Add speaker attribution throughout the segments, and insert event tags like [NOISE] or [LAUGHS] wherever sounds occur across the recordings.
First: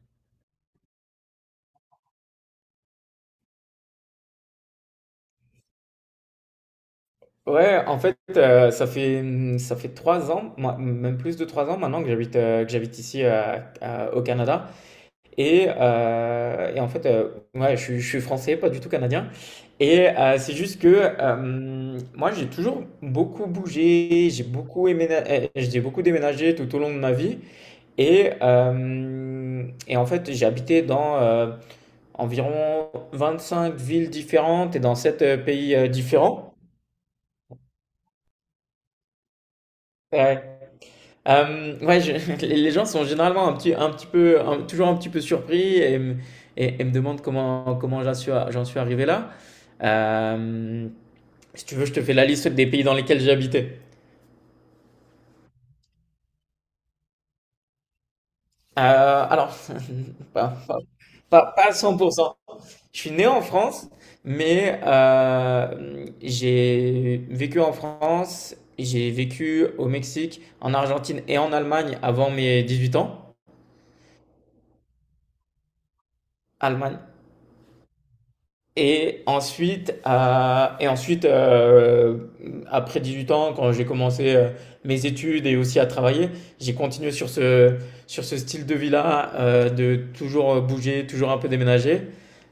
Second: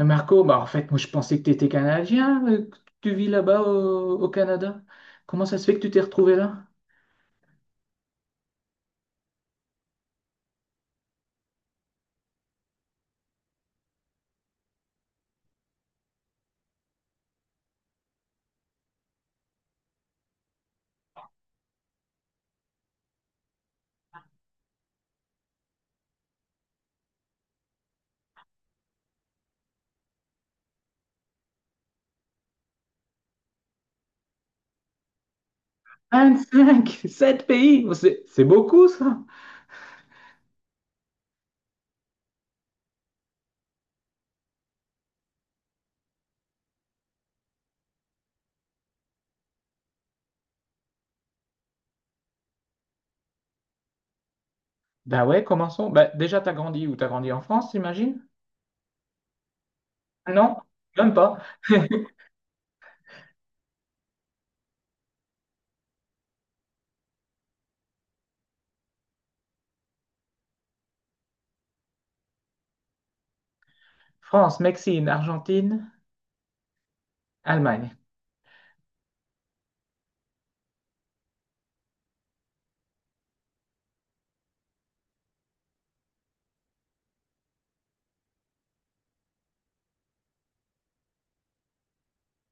Speaker 1: Marco, bah en fait, moi je pensais que tu étais Canadien, que tu vis là-bas au Canada. Comment ça se fait que tu t'es retrouvé là?
Speaker 2: Ouais, en fait, ça fait 3 ans, moi, même plus de 3 ans maintenant que j'habite ici au Canada. Et en fait, ouais, je suis français, pas du tout canadien. Et c'est juste que moi, j'ai toujours beaucoup bougé, j'ai beaucoup déménagé tout au long de ma vie. Et, euh, et en fait, j'ai habité dans environ cinq villes différentes et dans sept pays différents.
Speaker 1: 25, [LAUGHS] 7 pays, oh, c'est beaucoup ça.
Speaker 2: Ouais, [LAUGHS] les gens sont généralement un petit peu, toujours un petit peu surpris et me demandent comment j'en suis arrivé là. Euh, Si tu veux, je te fais la liste des pays dans lesquels j'ai habité.
Speaker 1: Bah ouais, commençons. Bah, déjà, t'as grandi où? T'as grandi en France, j'imagine?
Speaker 2: Alors, [LAUGHS] pas,
Speaker 1: Non,
Speaker 2: pas,
Speaker 1: même pas.
Speaker 2: pas, pas à cent.
Speaker 1: [LAUGHS]
Speaker 2: pour cent. Je suis né en France, mais j'ai vécu en France, j'ai vécu au Mexique, en Argentine et en Allemagne avant mes 18 ans.
Speaker 1: France, Mexique, Argentine,
Speaker 2: Allemagne.
Speaker 1: Allemagne.
Speaker 2: Et ensuite, après 8 ans, quand j'ai commencé mes études et aussi à travailler, j'ai continué sur ce style de vie-là, de toujours bouger, toujours un peu déménager.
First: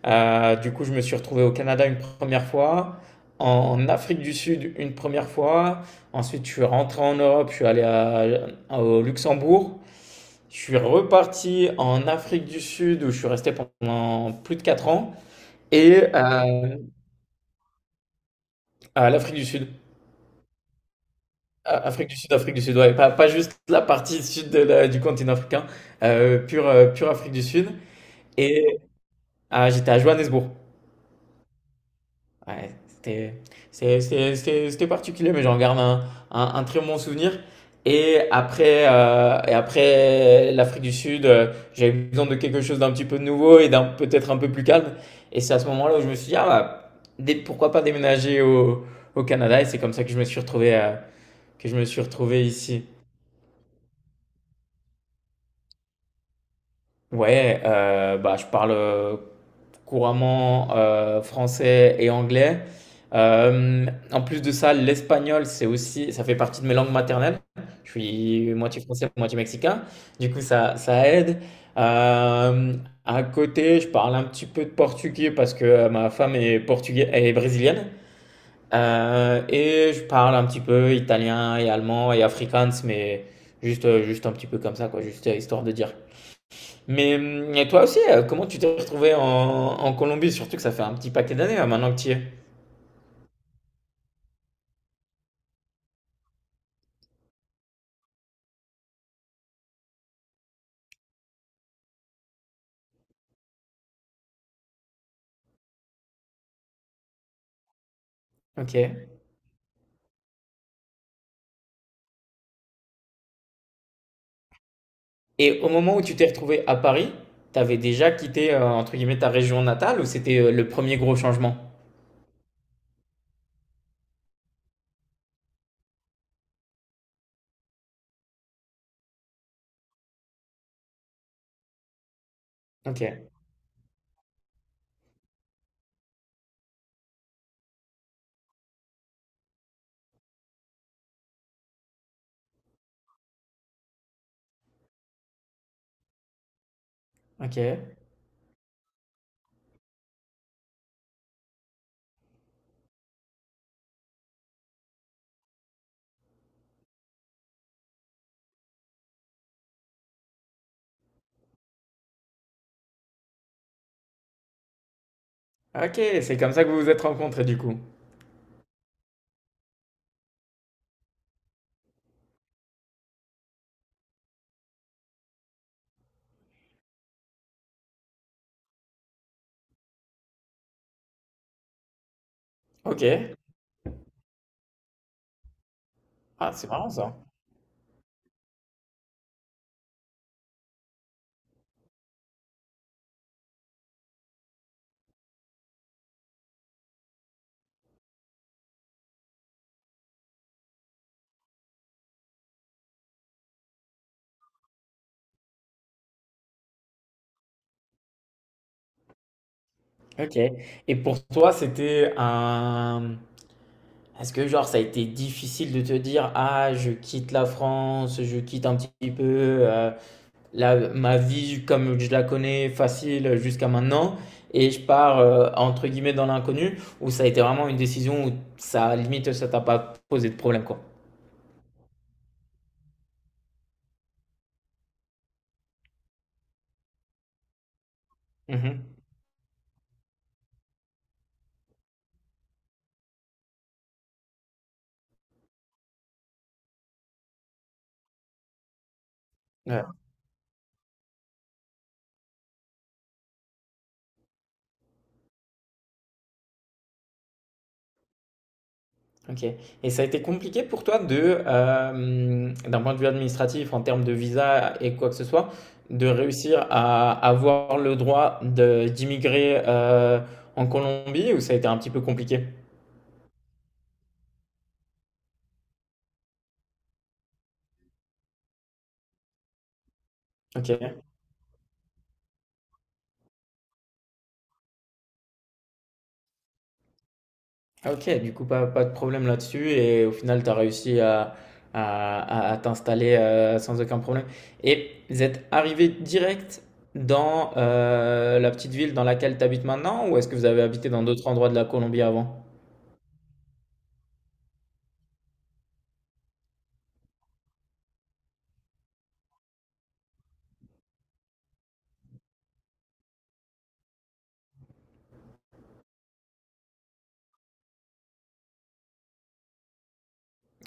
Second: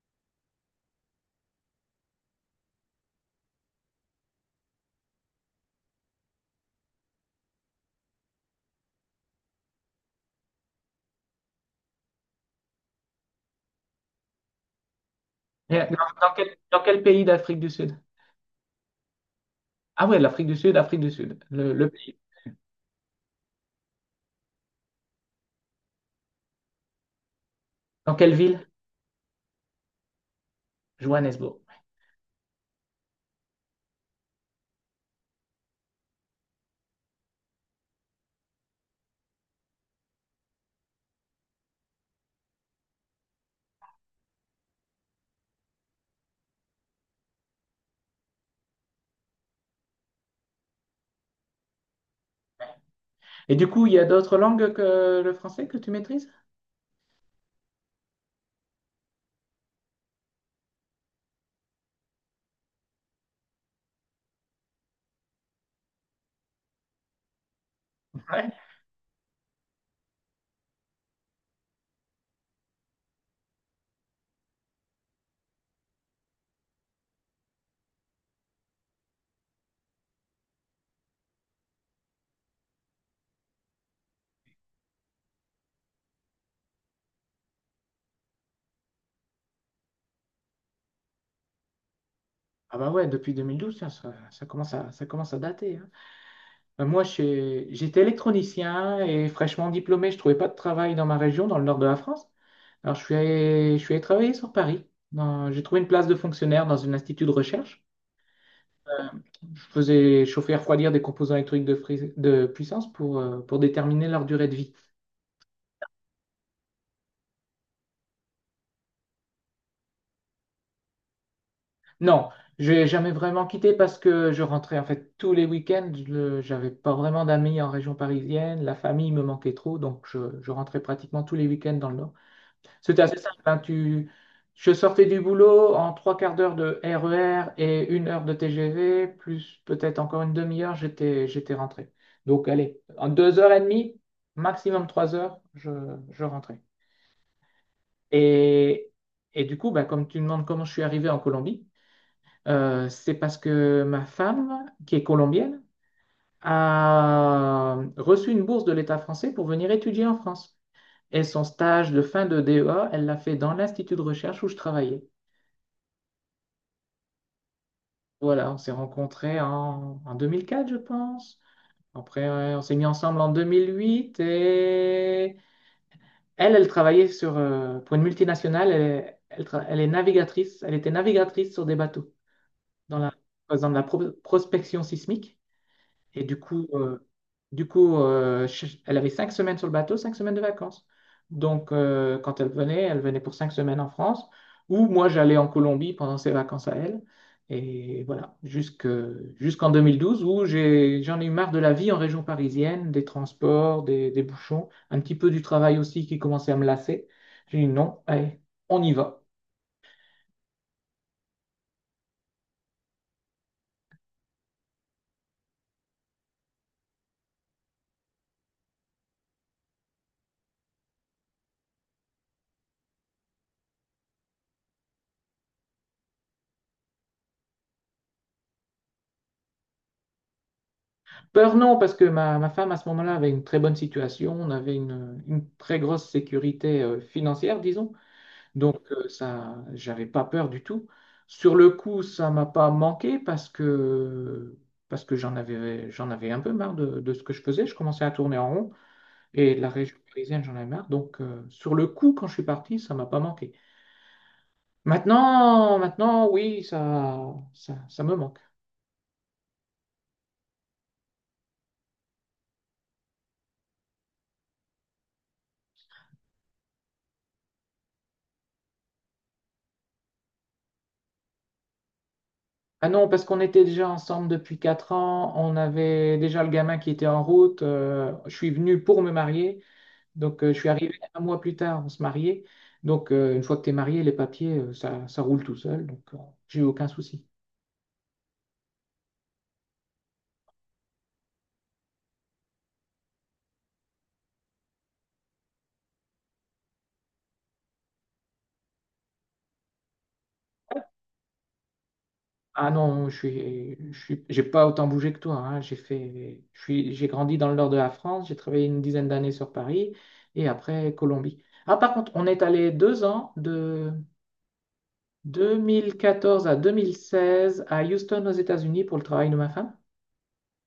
Speaker 2: Du coup, je me suis retrouvé au Canada une première fois, en Afrique du Sud une première fois. Ensuite, je suis rentré en Europe, je suis allé au Luxembourg. Je suis reparti en Afrique du Sud où je suis resté pendant plus de 4 ans. Et, euh,
Speaker 1: Dans quel pays d'Afrique du Sud?
Speaker 2: à l'Afrique du Sud.
Speaker 1: Ah ouais, l'Afrique du Sud, Afrique du Sud, le
Speaker 2: Afrique
Speaker 1: pays.
Speaker 2: du Sud, Afrique du Sud, ouais. Pas, pas juste la partie sud de du continent africain, pure Afrique du Sud.
Speaker 1: Dans quelle
Speaker 2: Et
Speaker 1: ville?
Speaker 2: ah, j'étais à Johannesburg.
Speaker 1: Johannesburg.
Speaker 2: Ouais, c'était c'est- c'était particulier, mais j'en garde un très bon souvenir. Et après l'Afrique du Sud, j'avais besoin de quelque chose d'un petit peu nouveau et d'un peut-être un peu plus calme. Et c'est à ce moment-là où je me suis dit, ah bah, pourquoi pas déménager au Canada? Et c'est comme ça que je me suis retrouvé, que je me suis retrouvé ici.
Speaker 1: Et du coup, il y a d'autres langues que le français que tu maîtrises?
Speaker 2: Ouais, bah, je parle couramment français et anglais. Euh, En plus de ça, l'espagnol, c'est aussi, ça fait partie de mes langues maternelles. Je
Speaker 1: Ouais.
Speaker 2: suis moitié français, moitié mexicain. Du coup, ça aide. Euh, à côté, je parle un petit peu de portugais parce que ma femme est portugaise, elle est brésilienne. Et je parle un petit peu italien et allemand et afrikaans, mais juste un petit peu comme ça, quoi, juste histoire de dire. Mais et toi aussi, comment tu t'es retrouvé en Colombie? Surtout que ça fait un petit paquet d'années là, maintenant que tu y es.
Speaker 1: Ah bah ouais, depuis 2012, tiens, ça commence à dater, hein. J'étais électronicien et fraîchement diplômé, je trouvais pas de travail dans ma région, dans le nord de la France. Alors, je suis allé travailler sur Paris. J'ai trouvé une place de fonctionnaire dans un institut de recherche.
Speaker 2: Ok.
Speaker 1: Euh, Je faisais chauffer et refroidir des composants électriques de puissance pour déterminer leur durée de vie.
Speaker 2: Et au moment où tu t'es retrouvé à Paris, t'avais déjà quitté entre guillemets ta région natale ou c'était le premier gros changement?
Speaker 1: Non, j'ai jamais vraiment quitté parce que je rentrais en fait tous les week-ends. J'avais pas vraiment d'amis en région parisienne. La famille me manquait trop, donc je rentrais pratiquement tous les week-ends dans le Nord. C'était assez
Speaker 2: Ok.
Speaker 1: simple, hein, je sortais du boulot en trois quarts d'heure de RER et une heure de TGV, plus peut-être encore une demi-heure, j'étais rentré. Donc allez, en deux heures et demie, maximum trois heures, je rentrais.
Speaker 2: Ok.
Speaker 1: Et, et du coup, bah, comme tu me demandes comment je suis arrivé en Colombie, c'est parce que ma femme, qui est colombienne, a reçu une bourse de l'État français pour venir étudier en France. Et son stage de fin de DEA, elle l'a fait dans l'institut de recherche où je travaillais.
Speaker 2: Ok. C'est comme ça que vous vous êtes rencontrés du coup.
Speaker 1: Voilà, on s'est rencontrés en 2004, je pense. Après, ouais, on s'est mis ensemble en 2008 et elle, elle travaillait sur, pour une multinationale. Elle est navigatrice. Elle était navigatrice sur des bateaux dans
Speaker 2: Ok.
Speaker 1: la, par prospection sismique. Et du
Speaker 2: Ah, c'est
Speaker 1: coup,
Speaker 2: marrant
Speaker 1: euh,
Speaker 2: ça.
Speaker 1: elle avait cinq semaines sur le bateau, cinq semaines de vacances. Donc, quand elle venait pour cinq semaines en France, ou moi, j'allais en Colombie pendant ses vacances à elle. Et voilà, jusqu'en 2012, où j'en ai eu marre de la vie en région parisienne, des transports, des bouchons, un petit peu du travail aussi qui commençait à me lasser. J'ai dit non, allez, on y va.
Speaker 2: Ok. Et pour toi, c'était un. Est-ce que genre ça a été difficile de te dire, ah, je quitte la France, je quitte un petit peu. euh, ma vie comme je la connais facile jusqu'à maintenant et je pars entre guillemets dans l'inconnu où ça a été vraiment une décision où ça limite ça t'a pas posé de problème quoi.
Speaker 1: Peur, non, parce que ma femme, à ce moment-là, avait une très bonne situation. On avait une très grosse sécurité financière, disons. Donc,
Speaker 2: Mhm.
Speaker 1: ça, j'avais pas peur du tout. Sur le coup, ça m'a pas manqué parce que j'en avais un peu marre de ce que je faisais. Je commençais à tourner en rond et de la
Speaker 2: Ouais,
Speaker 1: région parisienne, j'en avais marre. Donc, sur le coup, quand je suis parti, ça m'a pas manqué. Maintenant, maintenant, oui, ça me manque.
Speaker 2: ok. Et ça a été compliqué pour toi d'un point de vue administratif, en termes de visa et quoi que ce soit, de réussir à avoir le droit d'immigrer en Colombie ou ça a été un petit peu compliqué?
Speaker 1: Ah non, parce qu'on était déjà ensemble depuis 4 ans, on avait déjà le gamin qui était en route, je suis venu pour me marier. Donc, je suis arrivé
Speaker 2: Ok.
Speaker 1: un mois plus tard, on se mariait. Donc, une fois que tu es marié, les papiers, ça roule tout seul. Donc, j'ai eu aucun souci.
Speaker 2: OK, du coup, pas, pas de problème là-dessus et au final, tu as réussi à t'installer sans aucun problème. Et vous êtes arrivé direct dans la petite ville dans laquelle tu habites maintenant ou est-ce que vous avez habité dans d'autres endroits de la Colombie avant?
Speaker 1: Ah non, j'ai pas autant bougé que toi, hein. J'ai fait, je suis, j'ai grandi dans le nord de la France. J'ai travaillé une dizaine d'années sur Paris et après Colombie. Ah, par contre, on est allé deux ans de 2014 à 2016 à Houston aux États-Unis pour le travail de ma femme.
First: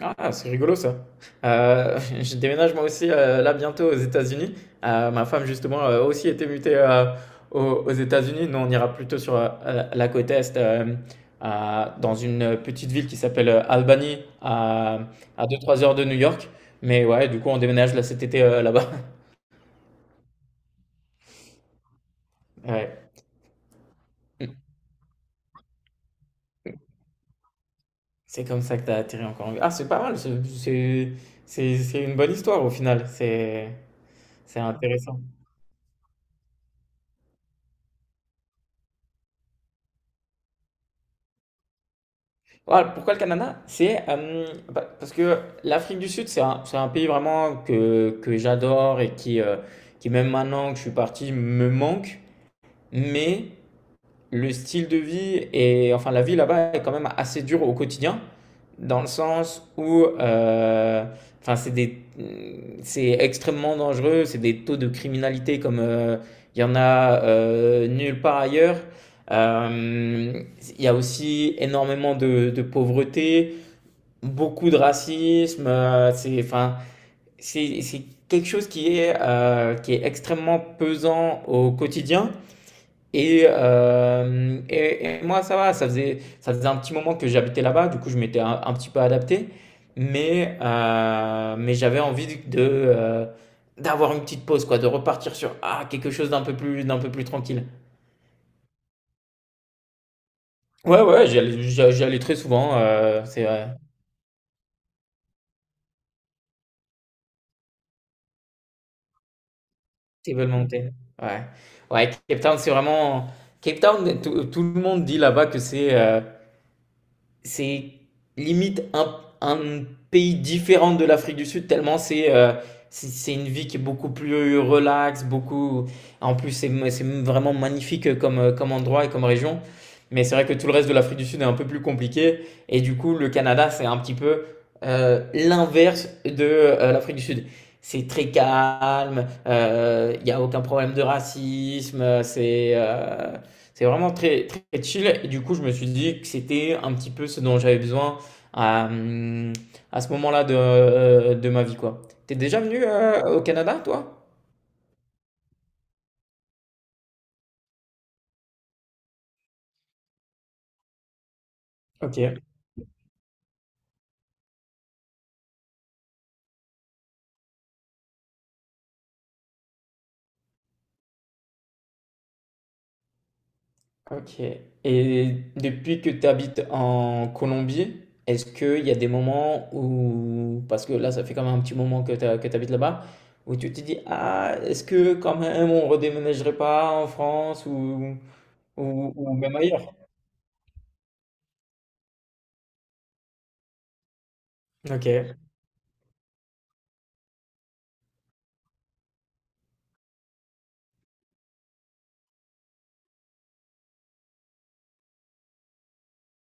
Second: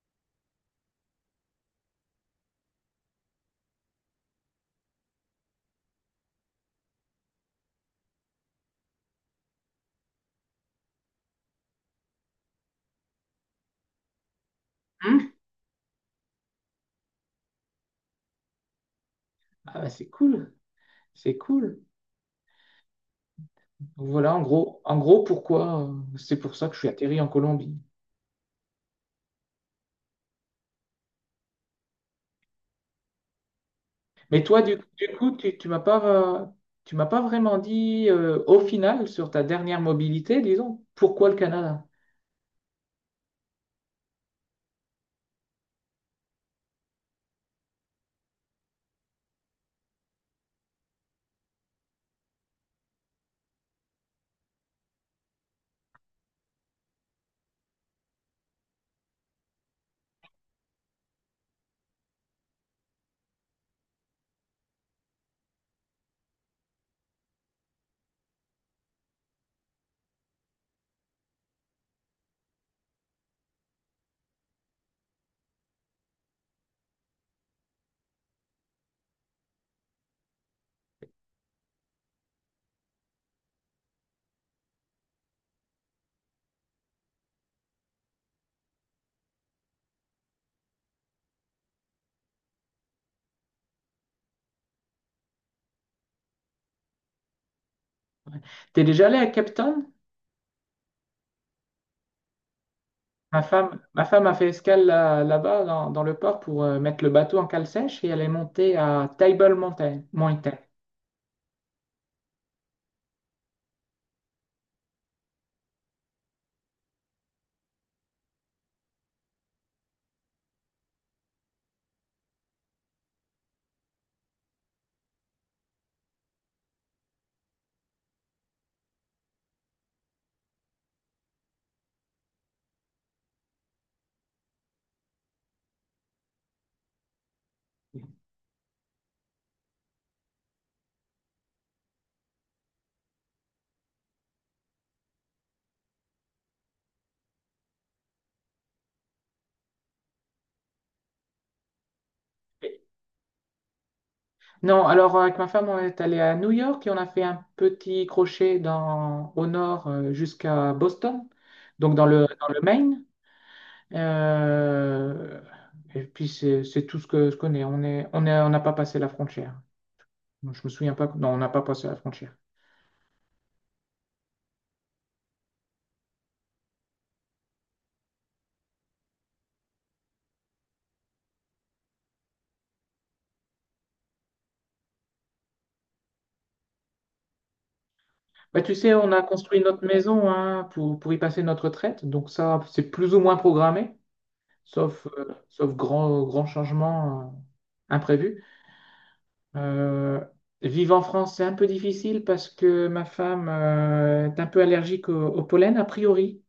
Speaker 2: Ah, c'est rigolo ça. [LAUGHS] Je déménage moi aussi là bientôt aux États-Unis. Ma femme justement a aussi été mutée aux, aux États-Unis. Nous, on ira plutôt sur la côte est, dans une petite ville qui s'appelle Albany,
Speaker 1: Hein.
Speaker 2: à deux trois heures de New York. Mais ouais, du coup, on déménage là cet été là-bas. [LAUGHS]
Speaker 1: Ah bah, c'est cool, c'est cool.
Speaker 2: Ouais.
Speaker 1: Donc voilà, en gros pourquoi c'est pour ça que je suis atterri en Colombie.
Speaker 2: C'est comme ça que t'as atterri encore Ah, c'est pas mal. C'est une bonne histoire au final.
Speaker 1: Mais
Speaker 2: C'est
Speaker 1: toi, du
Speaker 2: intéressant.
Speaker 1: coup, euh, tu m'as pas vraiment dit au final sur ta dernière mobilité, disons, pourquoi le Canada?
Speaker 2: Voilà, pourquoi le Canada? C'est Bah, parce que l'Afrique du Sud, c'est un pays vraiment que j'adore et qui, même maintenant que je suis parti, me manque. Mais le style de vie et enfin la vie là-bas est quand même assez dure au quotidien, dans le sens où enfin, c'est extrêmement dangereux, c'est des taux de criminalité comme il y en a nulle part ailleurs. Euh, il y a aussi énormément de pauvreté beaucoup de racisme. Enfin, c'est quelque chose qui est extrêmement pesant au quotidien. Et moi, ça va, ça faisait un petit moment que j'habitais là-bas, du coup, je m'étais un petit peu adapté. Mais j'avais envie d'avoir une petite pause, quoi, de repartir sur quelque chose d'un peu plus tranquille.
Speaker 1: T'es déjà allé à Cape Town?
Speaker 2: Ouais, ouais, j'y allais très souvent. C'est vrai.
Speaker 1: Ma femme a fait escale là-bas dans le port pour mettre le bateau en cale sèche et elle est montée à Table Mountain.
Speaker 2: Ils veulent
Speaker 1: Mountain.
Speaker 2: monter. Ouais. Ouais, Cape Town, c'est vraiment. Cape Town, tout le monde dit là-bas que c'est limite un pays différent de l'Afrique du Sud, tellement c'est une vie qui est beaucoup plus relaxe, beaucoup. En plus, c'est vraiment magnifique comme endroit et comme région. Mais c'est vrai que tout le reste de l'Afrique du Sud est un peu plus compliqué. Et du coup, le Canada, c'est un petit peu l'inverse de l'Afrique du Sud. C'est très calme, il n'y a aucun problème de racisme, c'est vraiment très, très chill. Et du coup, je me suis dit que c'était un petit peu ce dont j'avais besoin à, euh, à ce moment-là de ma vie, quoi. T'es déjà venu au Canada, toi?
Speaker 1: Non, alors avec ma femme, on est allé à New York et on a fait un petit crochet au nord jusqu'à Boston, donc
Speaker 2: Ok,
Speaker 1: dans le Maine. Euh, et puis c'est tout ce que je connais. On n'a pas passé la frontière. Je me souviens pas. Non, on n'a pas passé la frontière.
Speaker 2: ok. Et depuis que tu habites en Colombie, est-ce qu'il y a des moments où, parce que là, ça fait quand même un petit moment que tu habites là-bas, où tu te dis, ah, est-ce que quand même on redéménagerait pas en France
Speaker 1: Bah, tu sais, on a
Speaker 2: ou même
Speaker 1: construit notre
Speaker 2: ailleurs?
Speaker 1: maison, hein, pour y passer notre retraite. Donc ça, c'est plus ou moins programmé, sauf,
Speaker 2: Ok,
Speaker 1: sauf grand changement imprévu. Euh, vivre en France, c'est un peu difficile parce que ma femme est un peu allergique au pollen, a priori.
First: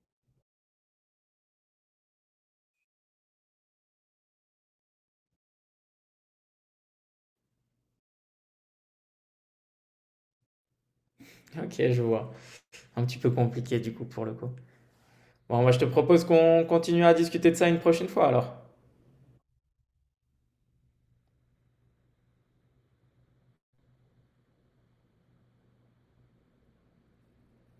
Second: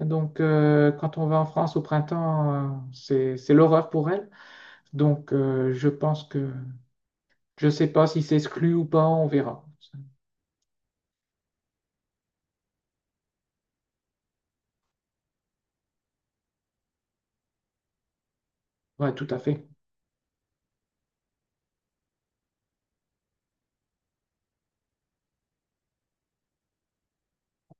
Speaker 1: Donc, quand on va en France au printemps, c'est l'horreur pour elle. Donc, je pense que je ne sais pas si c'est exclu ou pas, on verra.
Speaker 2: ok, je vois. Un petit peu compliqué du coup pour le coup. Bon, moi, je te propose qu'on continue à discuter de ça une prochaine fois alors.
Speaker 1: Ouais, tout à fait.